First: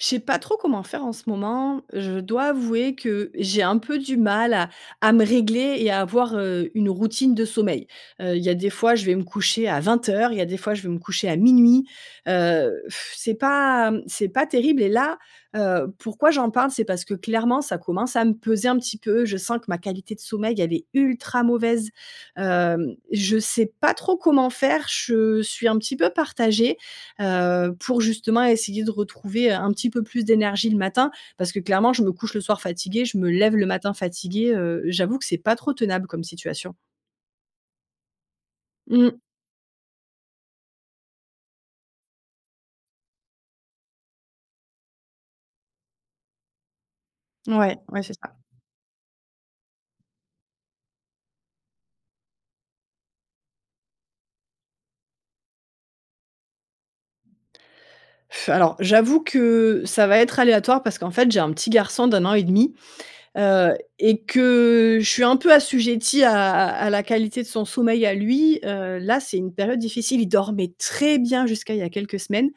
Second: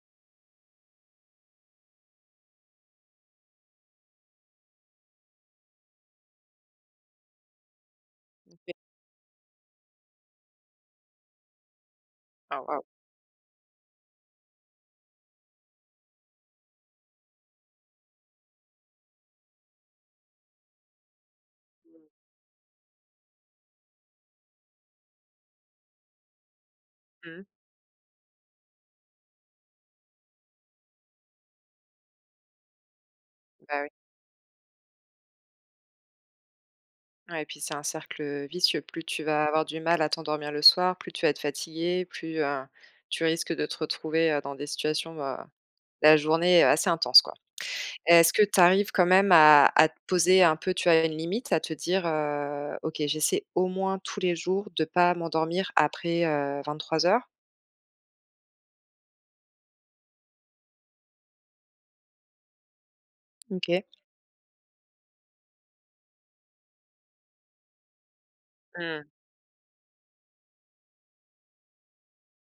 Je sais pas trop comment faire en ce moment. Je dois avouer que j'ai un peu du mal à à me régler et à avoir, heu, une routine de sommeil. Heu, il y a des OK. fois, je vais me coucher à 20:00, il y a des fois, je vais me coucher à 00:00. Ah, Heu, waouh! c'est pas, mmh, c'est pas terrible. Et là, heu, pourquoi j'en parle? C'est parce que clairement, ça commence à me peser un petit peu. Je sens que ma qualité de sommeil, elle est ultra mauvaise. Hem, je sais pas trop comment faire. Je suis un petit peu partagée. Mmh. Heu, pour justement essayer de retrouver, heu, un petit peu plus d'énergie le matin. Parce que clairement, je me couche le soir fatiguée, je me lève le Bah, ouais. matin fatiguée, heu, j'avoue que c'est pas trop tenable comme situation. Ouais et puis c'est un cercle, heu, vicieux. Plus Mmh mh. tu vas avoir du mal à t'endormir le soir, plus tu vas être fatiguée, plus, heu, tu risques de te retrouver, heu, dans des situations, heu, la journée, heu, assez intense quoi. Mouais, ouais, c'est Est-ce ça. que tu arrives quand même à à te poser un peu, tu vois, une limite? À te dire: «Heu, OK j'essaie au moins tous les jours de pas m'endormir après, heu, 23:00»? Alors, j'avoue que ça va être aléatoire parce qu'en fait, j'ai un petit garçon d'1,5 ans. Heu, OK. et que je suis un peu assujettie à à à la qualité de son sommeil à lui. Heu, Mmh. là c'est une période difficile. Il dormait très bien jusqu'à il y a quelques semaines.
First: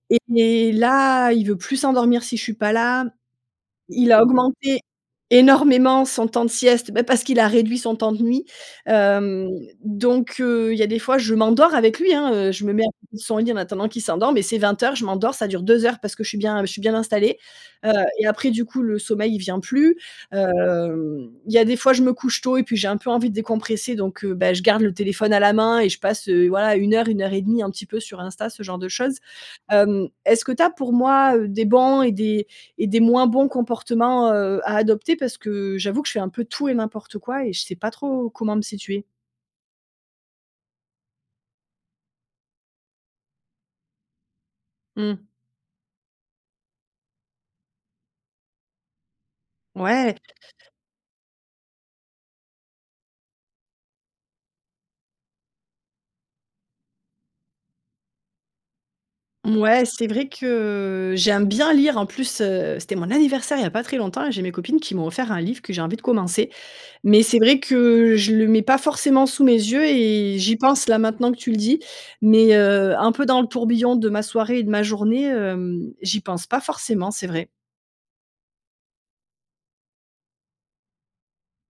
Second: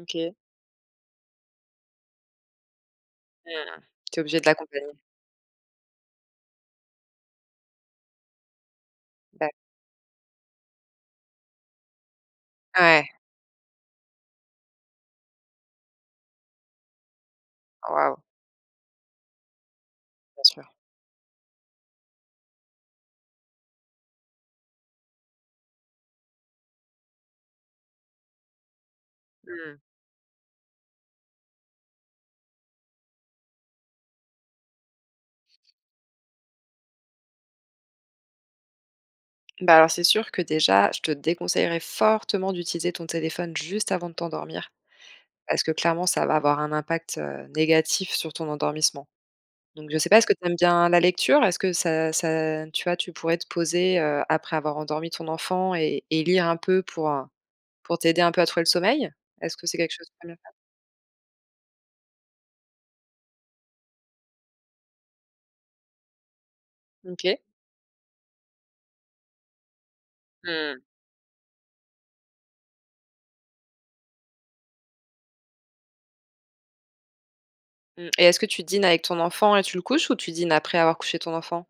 OK. Et là, il veut plus s'endormir si je suis pas là. Mmh. Il Tu es a obligée de augmenté l'accompagner. énormément son temps de sieste, bah, parce qu'il a réduit son temps de nuit. Hem, D'a donc, heu, il y a des fois, je m'endors avec lui, hein, heu, je me mets à Ouais. côté de son lit en attendant qu'il s'endorme, et c'est 20:00, je m'endors, ça dure 2 heures parce que je suis bien je suis bien installée. Heu, Oh, waouh. et après du coup, le sommeil il vient plus. Bien sûr. Hem, il y a des fois, je me couche tôt et puis j'ai un peu envie de décompresser donc, heu, beh, je garde le téléphone à la main et je passe, heu, voilà, 1-1,5, un petit peu sur Insta, ce genre de choses. Mmh. Hem, est-ce que tu as pour moi, heu, des bons et des et des moins bons comportements, heu, à adopter? Parce que j'avoue que je fais un peu tout et n'importe quoi et je sais pas trop comment me situer. Bah, alors, c'est sûr que, déjà, je te déconseillerai fortement d'utiliser ton téléphone, juste avant de t'endormir. Mmh. Parce que clairement, ça va avoir un impact, heu, négatif sur ton endormissement. Donc, je sais Mouais! pas, est-ce que tu aimes bien, la lecture? Est-ce que ça ça, tu vois, tu pourrais te poser, heu, après avoir endormi ton enfant et-et lire un peu, pour, heu, pour t'aider un peu à trouver le sommeil? Est-ce que c'est Mouais, quelque chose c'est que tu vrai aimes bien faire? que j'aime bien lire en plus, heu, c'était mon anniversaire, il y a pas très longtemps, et j'ai mes copines qui m'ont offert un livre que j'ai envie de commencer. Mais, c'est OK. vrai que je le mets pas forcément sous mes yeux et j'y Mmh. pense là maintenant que tu le dis. Mais, heu, un peu dans le tourbillon de ma soirée et de ma journée, hem, j'y pense pas forcément, c'est vrai. Mmh. Et est-ce que tu dînes avec ton enfant et tu le couches, ou tu dînes après avoir couché ton enfant?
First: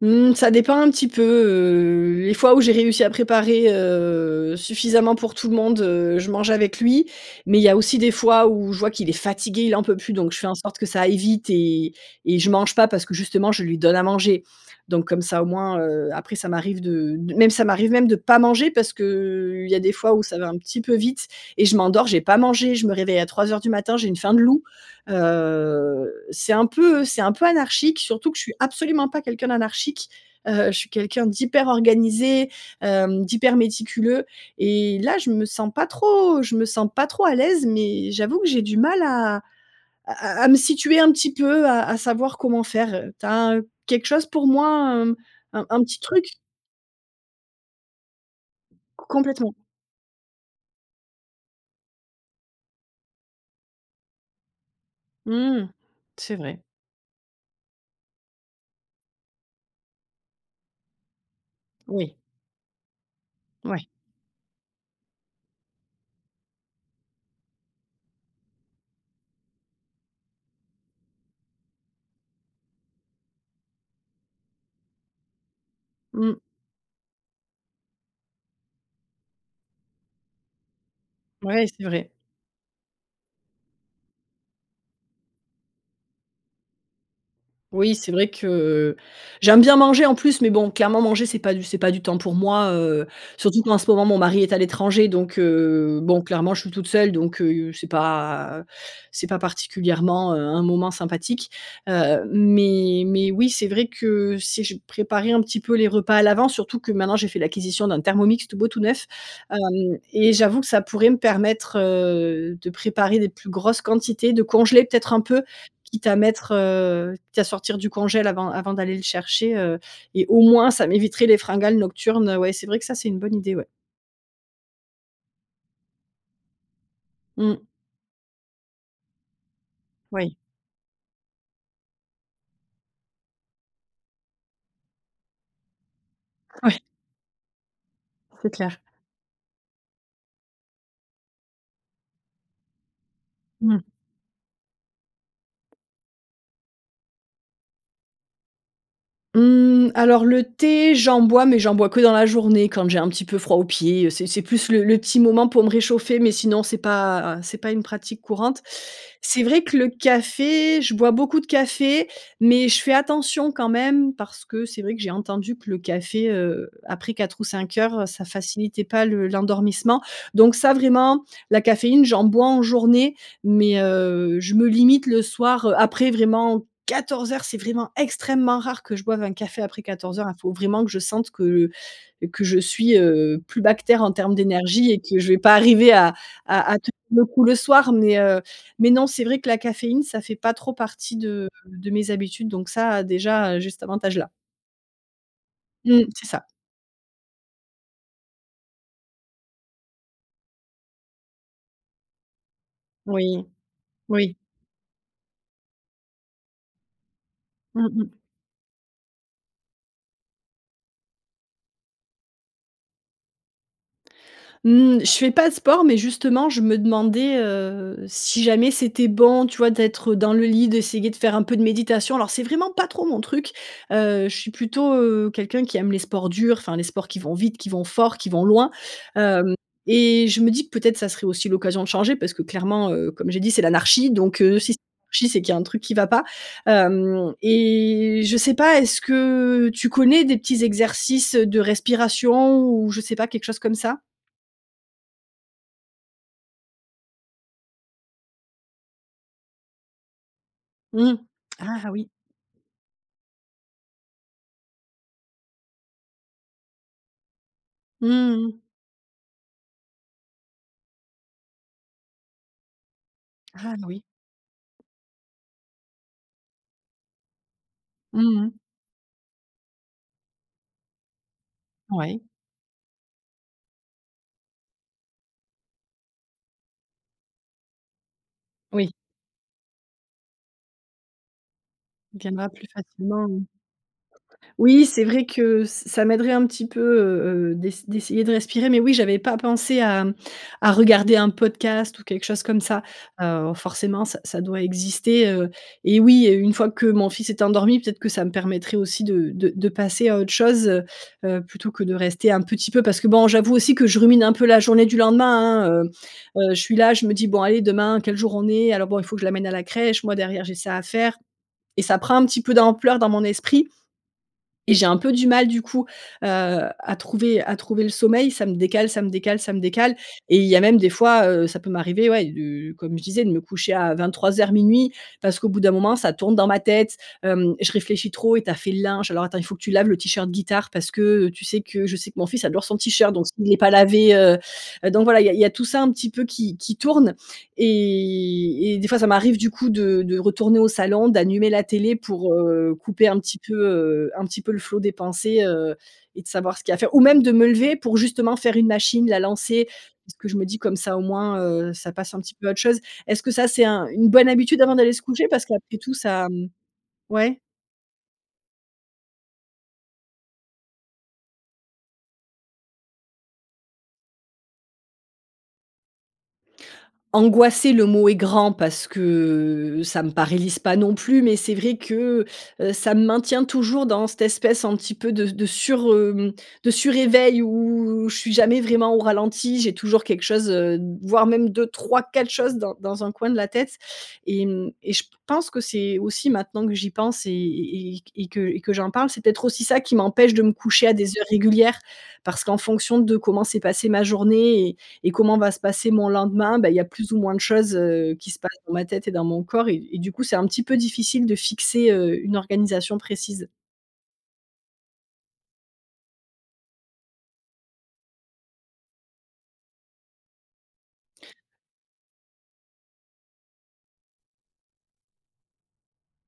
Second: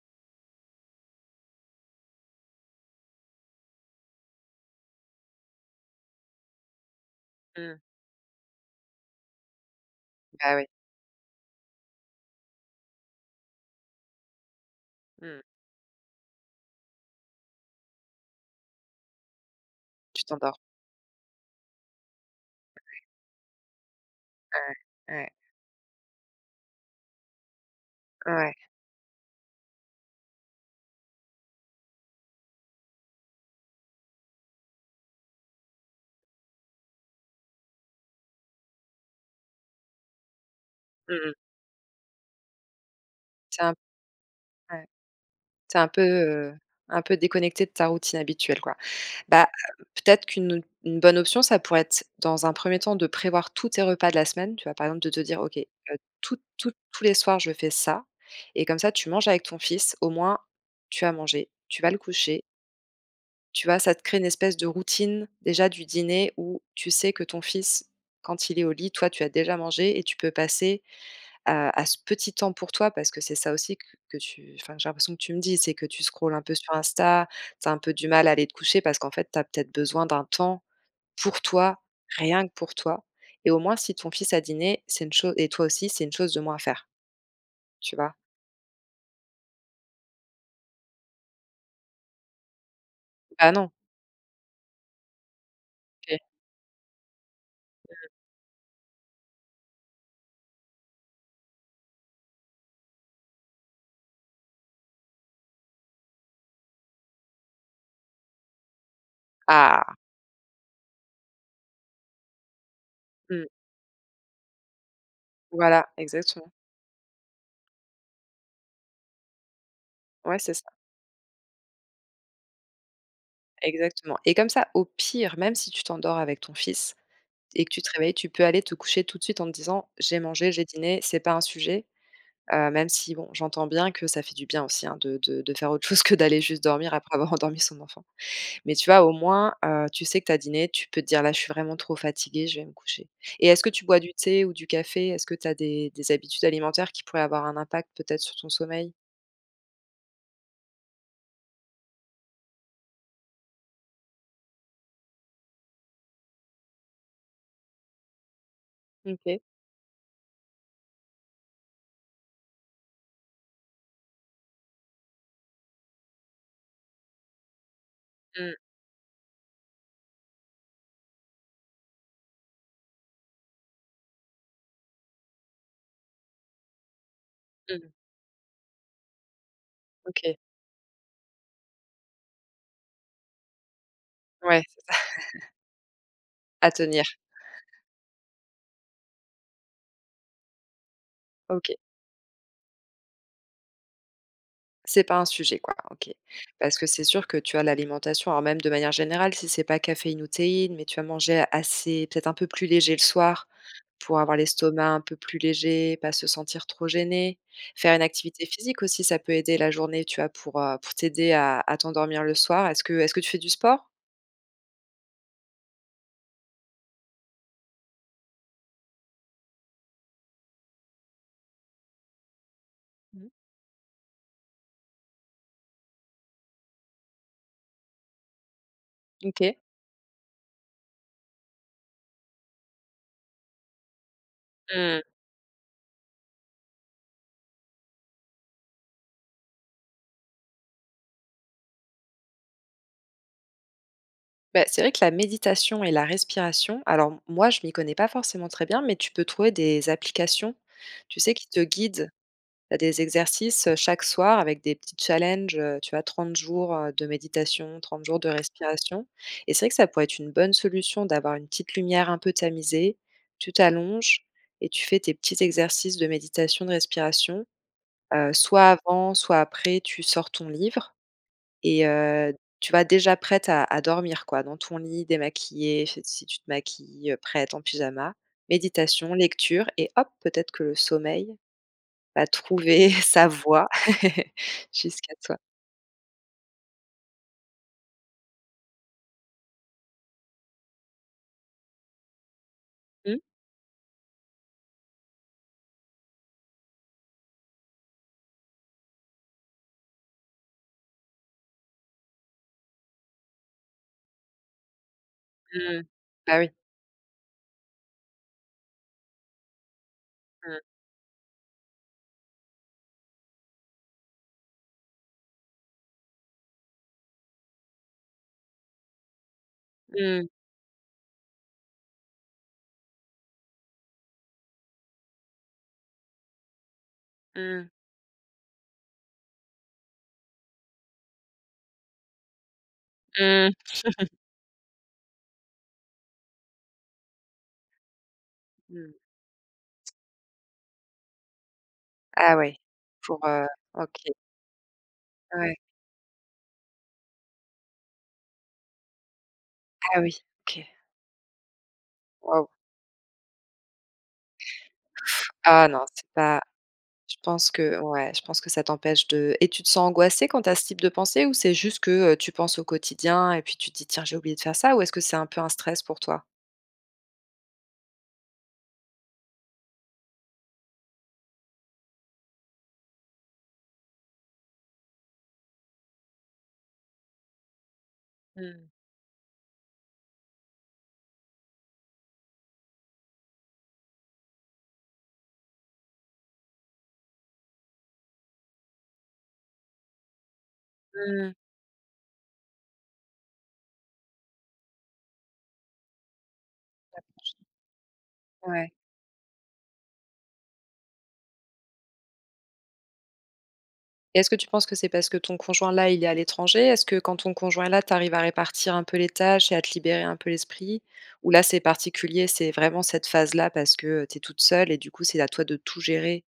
Mmh, ça dépend un petit peu, heu, les fois où j'ai réussi à préparer, heu, suffisamment pour tout le monde, heu, je mangeais avec lui. Mais il y a Mmh. aussi des fois, où je vois qu'il est fatigué, il en peut plus, donc je fais en Ah ouais. sorte que ça aille vite et et je mange pas, parce que justement, je lui donne à manger. Donc, comme Mmh ça, mh. au moins, heu, après ça m'arrive de d même ça m'arrive même de pas manger, parce que, heu, il y a des fois où Tu ça va t'endors. un petit peu vite et je m'endors, j'ai pas mangé, je me réveille à 03:00 du matin, j'ai une faim de loup, Ouais, ouais. heu, c'est un peu, heu, c'est un peu anarchique, surtout que je suis Ouais. absolument pas quelqu'un d'anarchique. Heu, je suis quelqu'un d'hyper organisé, hem, d'hyper méticuleux. Et là, je me sens pas trop je me sens pas trop à l'aise, mais j'avoue que j'ai du mal à à à à me situer un Mmh petit mh. peu, à à savoir comment faire heu, tu as un Tu es heu, un quelque chose pour ouais. moi, hem, un Tu es un un petit peu, truc? heu, un peu déconnectée de ta routine habituelle, quoi. C Bah, complètement. peut-être qu'une une bonne option, ça pourrait être, dans un 1er temps, de prévoir tous tes repas de la semaine, tu vois? Par exemple, de te dire: «OK, heu, Mmh. C'est tous, vrai. tous, tous les soirs je fais ça» et comme ça, tu manges avec ton fils, au moins, tu as mangé, tu vas le Oui. coucher. Tu vois Mouais. ça te crée une espèce de routine, déjà, du dîner, où, tu sais que ton fils, quand il est au lit, toi tu as déjà mangé et tu peux passer à à ce petit temps pour toi, parce que c'est ça aussi que que tu enfin j'ai l'impression que tu me dis c'est que, heu, tu scroll Mmh. un peu sur Insta, tu as un peu du mal à aller te coucher, parce qu'en fait tu as peut-être besoin d'un temps, pour Ouais, toi, c'est vrai. rien que pour toi. Et au moins si ton fils a dîné, c'est une cho et toi aussi c'est une chose de moins à faire. Tu Oui, c'est vois? vrai que, j'aime bien manger en plus, mais bon, clairement, manger c'est pas du c'est pas du temps pour moi, heu. Ah, Surtout non. qu'en ce moment mon mari est à l'étranger donc, heu, OK. bon, clairement je suis toute seule, donc, heu, c'est [unintelligible] pas heu, c'est pas particulièrement, heu, un moment sympathique. Heu, mais mais oui, c'est vrai que si je préparais un petit peu les repas à l'avance, surtout que maintenant j'ai fait l'acquisition d'un Thermomix, tout beau tout neuf, Ah! hem. Et j'avoue que ça pourrait me permettre, heu, de préparer des Mmh. plus grosses quantités, de congeler peut-être un peu? Voilà. Quitte à Exactement. mettre heu, quitte à sortir du congélateur avant avant d'aller le chercher, heu. Et Ouais, au c'est ça. moins, ça m'éviterait les fringales nocturnes. Heu, ouais c'est vrai que ça, c'est une bonne idée, ouais. Exactement. Et comme ça au pire, même si tu t'endors avec ton fils et Mmh. que tu te réveilles, tu peux aller te coucher tout de suite en te disant: «J'ai Oui. mangé, j'ai dîné, c'est pas un sujet». Heu, même si, bon, j'entends bien que ça fait du bien aussi, hein, de de de faire autre chose que, heu, d'aller juste Ouais. dormir après avoir endormi son enfant. C'est Mais clair. tu vois au moins, heu, tu sais que tu as dîné, tu peux te dire: «Là je suis vraiment trop fatiguée, je vais me coucher». Et est-ce que Mmh. tu bois du thé ou du café? Est-ce que tu as des des habitudes alimentaires qui pourraient avoir un impact, peut-être, sur ton sommeil? Hum, alors, le thé, j'en bois, mais j'en bois que dans la journée quand j'ai un petit peu froid aux pieds, heu, c'est c'est plus le le petit moment pour me réchauffer, mais sinon c'est pas c'est pas une pratique courante. Mmh OK. C'est vrai que le café, je bois beaucoup de café mais je fais attention quand même parce que c'est vrai que j'ai entendu que le café, heu, après 16:00 ou 17:00, heu, ça Mmh. facilitait pas le l'endormissement donc ça, vraiment, la caféine, j'en bois en journée, mais, heu, je me limite le soir, heu, après vraiment 14:00, c'est Mmh mh. vraiment extrêmement rare que je boive un café après 14:00, hein, OK. il faut vraiment que je sente que que je suis, heu, plus bas que terre en terme Ouais. d'énergie et que je vais pas arriver à À à à tenir tenir. le coup le soir, mais, heu, mais non, c'est vrai que la caféine, ça fait pas trop partie de OK. de mes habitudes donc ça, déjà, heu, j'ai cet avantage-là. C'est pas un sujet, quoi, Mmh, OK. c'est ça. Parce que c'est sûr que tu as l'alimentation, alors même de manière générale si c'est pas caféine ou théine, mais tu vas manger assez, peut-être un peu plus léger le Oui. soir, pour Oui. avoir l'estomac un peu plus léger, pas se sentir trop gênée, Mmh faire une mh. activité physique aussi, ça peut aider la journée, tu vois, pour, heu, pour t'aider à à t'endormir le soir. Est-ce que est-ce que tu fais du sport? Mmh, je fais pas de sport, mais justement, je me demandais, heu, si jamais c'était bon, tu vois, d'être, heu, dans le lit, d'essayer de faire un peu de méditation. Alors, c'est vraiment pas trop mon Mmh. truc, heu, je suis plutôt, heu, quelqu'un qui aime les sports durs, enfin, les sports qui vont vite, qui vont fort, qui vont loin, Mmh hem, OK. et je me dis que peut-être, ça serait aussi l'occasion de changer parce que clairement, heu, comme j'ai dit, c'est «l'anarchie» donc, heu, si c'est Mmh. l'anarchie, c'est qu'il y a un truc qui va pas, hem, et je sais pas, est-ce que tu connais des petits exercices, heu, de respiration ou je sais pas quelque chose comme ça? Bah, c'est vrai que la méditation et la respiration, alors m moi je m'y connais pas forcément très bien, mais tu peux trouver des applications, Mmh. tu sais qui te Ah, ah guident. oui. Heu, des exercices, heu, chaque soir avec des petits challenges, heu, tu as 30 jours, heu, de méditation, 30 jours de Mmh mh. respiration et c'est vrai que ça pourrait être une bonne solution d'avoir une petite lumière un peu tamisée, tu Ah, n oui. t'allonges, et tu fais tes petits exercices de méditation, de respiration. Heu, Mmh mh. soit avant, soit après, tu sors ton livre et Ouais. heu, tu vois? Déjà prête à à dormir quoi, dans ton lit, démaquillée fait si tu te maquilles, heu, prête en pyjama. Oui. Méditation, lecture et hop, peut-être que le sommeil, va Viendra plus trouver sa facilement, mmh. voie, Oui, c'est jusqu'à vrai toi. que, ç ça m'aiderait un petit peu, heu heu, d'ess d'essayer de respirer, mais oui, j'avais pas pensé à, mmh, à regarder un podcast ou quelque chose comme ça. Mmh. Heu, forcément ça ça doit exister, heu, et oui, et une fois que mon fils est endormi, peut-être que ça me permettrait aussi de de de passer à autre chose, heu heu, plutôt que de rester un petit peu. Parce que bon, j'avoue aussi que je rumine un peu la journée du lendemain, hein, Mmh. heu Bah, oui. heu, je suis là, je me dis: «Bon allez demain, quel jour on est? Alors bon, il faut que je l'amène à la crèche, moi derrière j'ai Mmh. ça à faire», et ça prend un petit peu d'ampleur dans mon esprit, et j'ai un peu du mal, du coup, heu, à trouver à trouver le sommeil. Ça me décale, ça me décale, ça me décale, Mmh. et il y a même des fois, heu, ça peut m'arriver, ouais, de comme je disais de me coucher à, 23:00-00:00. Parce qu'au bout d'un moment ça tourne dans ma tête, hem, Mmh. je réfléchis trop: «Et tu as fait le linge? Alors attends, il faut que tu laves le tee-shirt guitare parce que, heu, tu sais que», je sais que mon fils adore son tee-shirt, donc Mmh. s'il est pas lavé, heu heu, donc voilà, il y a il y a tout ça un petit peu qui qui tourne, et et des Mmh. fois, ça m'arrive du coup de de retourner au salon, d'allumer la télé pour, Ah, ouais. heu, couper un Pour, petit heu peu, heu, OK. un petit peu le flot des pensées, Ouais. heu, et de savoir ce qu'il y a à faire, ou même de me lever pour justement faire une machine, la lancer, Ah, parce oui. que je me dis: OK. «Comme ça au moins, heu, ça passe un petit Waouh. peu à autre chose». Est-ce que ça c'est un une bonne habitude avant d'aller se coucher? Parce Ah qu'après non, tout c'est ça, pas mmh je ouais? pense que ouais. Je pense que ça t'empêche de et tu te sens angoissée quand tu as ce type de pensées? Ou c'est juste que, heu, tu penses au quotidien et puis tu te dis: «Tiens, j'ai oublié de faire ça», ou est-ce que c'est un peu un stress pour toi? Angoisser le mot est grand parce que, ça me paralyse pas non plus, mais c'est vrai que, heu, ça me maintient toujours dans cette espèce un petit peu de s de sur, hem, de sur éveil où, je suis jamais Mmh. vraiment au ralenti, j'ai toujours quelque chose, heu, d voire même 2-3-4 choses dans dans un coin de la tête et mmh, et je p pense que c'est aussi maintenant que j'y pense, et et et q et que et que j'en parle c'est peut-être aussi ça qui m'empêche de me coucher à des heures Mmh. régulières. Parce qu'en fonction de comment s'est passée ma journée et et comment va se passer mon lendemain, beh, il y a plus ou [unintelligible] moins de choses, heu, qui se passent Ouais. dans ma tête et dans mon corps et et du coup, c'est un petit peu difficile de fixer, heu, une organisation précise. Et est-ce que tu penses que c'est parce que ton conjoint-là, il est à l'étranger? Est-ce que, quand ton conjoint est là, tu arrives à répartir un peu les tâches et à te libérer un peu l'esprit? Ou là, c'est particulier. C'est vraiment cette phase-là parce que tu es toute seule et du coup, c'est à toi de tout gérer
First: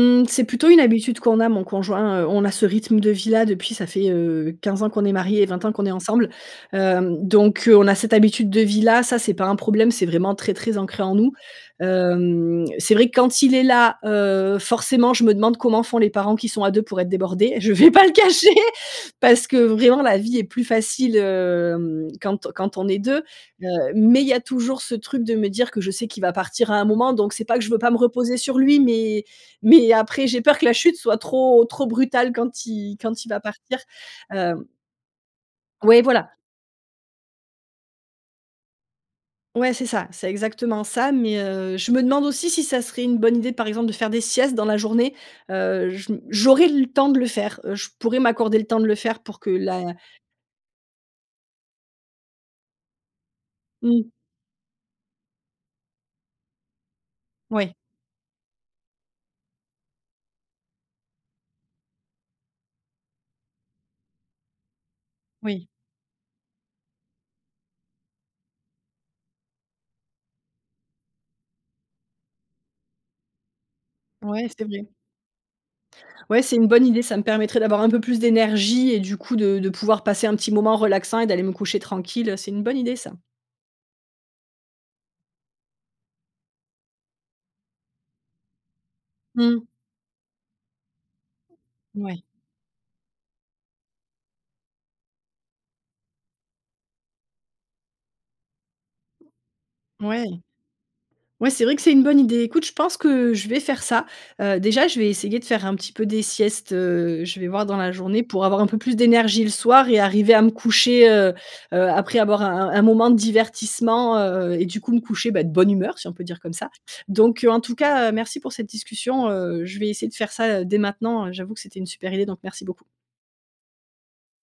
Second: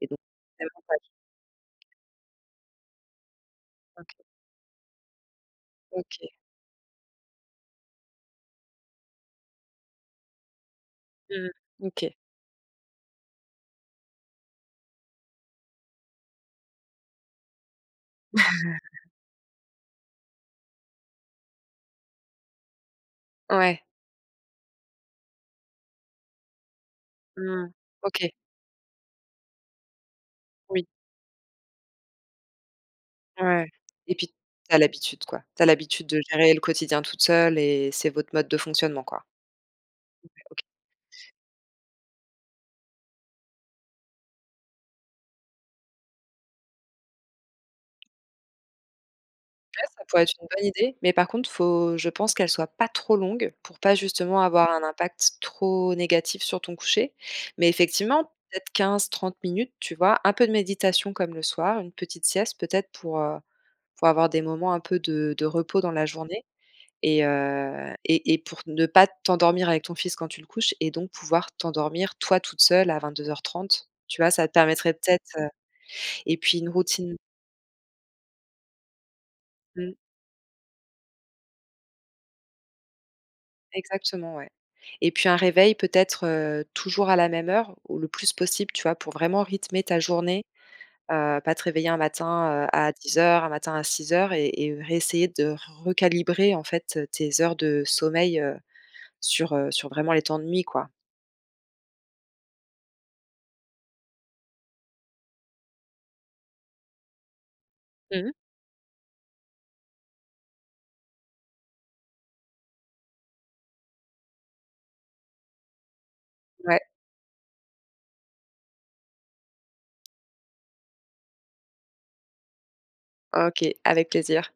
et donc? C'est plutôt une [unintelligible] habitude qu'on a, mon conjoint, heu, on a ce rythme de vie-là depuis, ça fait, OK. heu, 15 ans qu'on est marié et 20 ans qu'on est OK. ensemble. Hem, donc, heu, on a cette habitude de vie-là, ça, c'est pas un problème. C'est vraiment très, très ancré en nous. Mmh mh. OK. Hem, c'est vrai quand il est là, heu, forcément, je me demande comment font les parents qui sont à 2 pour être débordés. Je vais pas le cacher, parce que, vraiment, la vie est plus facile, hem, quand quand on est 2. Heu, Ouais. mais, il y a toujours ce truc de me dire que je sais qu'il va partir à un moment. Donc, c'est pas que je Mmh. veux pas me OK. reposer sur lui, mais mais, après, j'ai peur que la Oui. chute soit trop, trop brutale quand il quand il va Ouais partir, et puis, tu hem as l'habitude, quoi. Tu as Ouais, l'habitude de voilà. gérer le quotidien toute seule et c'est votre mode de fonctionnement, quoi. Ouais, c'est ça. C'est OK. OK. exactement ça. Mais, heu, je me demande aussi si ça serait une bonne idée, par exemple, de faire des siestes dans la journée. Heu, je m j'aurais le temps de le faire, heu, je pourrais m'accorder le temps de le faire pour que Ouais, la ça pourrait être une bonne idée. Mais, par contre, faut, je pense, qu'elle soit pas trop longue pour pas Mmh. justement avoir un impact trop négatif sur ton coucher. Mais, Ouais. effectivement, peut-être 15-30 minutes. Tu vois? Un peu de méditation comme le soir, une petite sieste peut-être pour, heu, pour avoir des moments un peu de de Oui. repos dans la journée et heu, et et pour ne pas t'endormir avec ton fils quand tu le couches et donc pouvoir t'endormir, toi, toute seule, à 22:30. Tu vois? Ouais, Ça te c'est vrai. permettrait peut-être, heu et Ouais, c'est puis, une une bonne idée. routine Ça me permettrait d'avoir un peu plus d'énergie et du coup, de de Mmh. pouvoir passer un petit moment relaxant et d'aller me coucher tranquille, heu, c'est une bonne idée, ça. Exactement, ouais, et puis, un réveil peut-être, heu, toujours à la même heure ou le plus possible. Tu vois? Pour vraiment Mmh. rythmer ta journée. Heu, pas te réveiller un Mouais. matin, heu, à 10:00, un matin à 6:00 et et heu, réessayer de recalibrer en faite, heu, tes heures de sommeil, heu, sur, heu, sur vraiment les Mouais. temps de nuit, quoi. Ouais, c'est vrai que c'est une bonne idée. Écoute, je pense que je vais faire ça. Heu, déjà, je vais essayer de faire un petit peu des siestes, heu. Je vais voir dans la journée Mmh mh. pour avoir un peu plus d'énergie le soir et arriver à me coucher, heu heu, après avoir un un moment de divertissement, heu, et du coup, me coucher, bah, de bonne humeur, si on peut dire comme ça. Ouais. Donc, heu, en tout cas, heu, merci pour cette discussion. Heu, je vais essayer de faire ça, heu, dès maintenant. J'avoue que c'était une super idée, donc merci beaucoup. OK. Avec plaisir.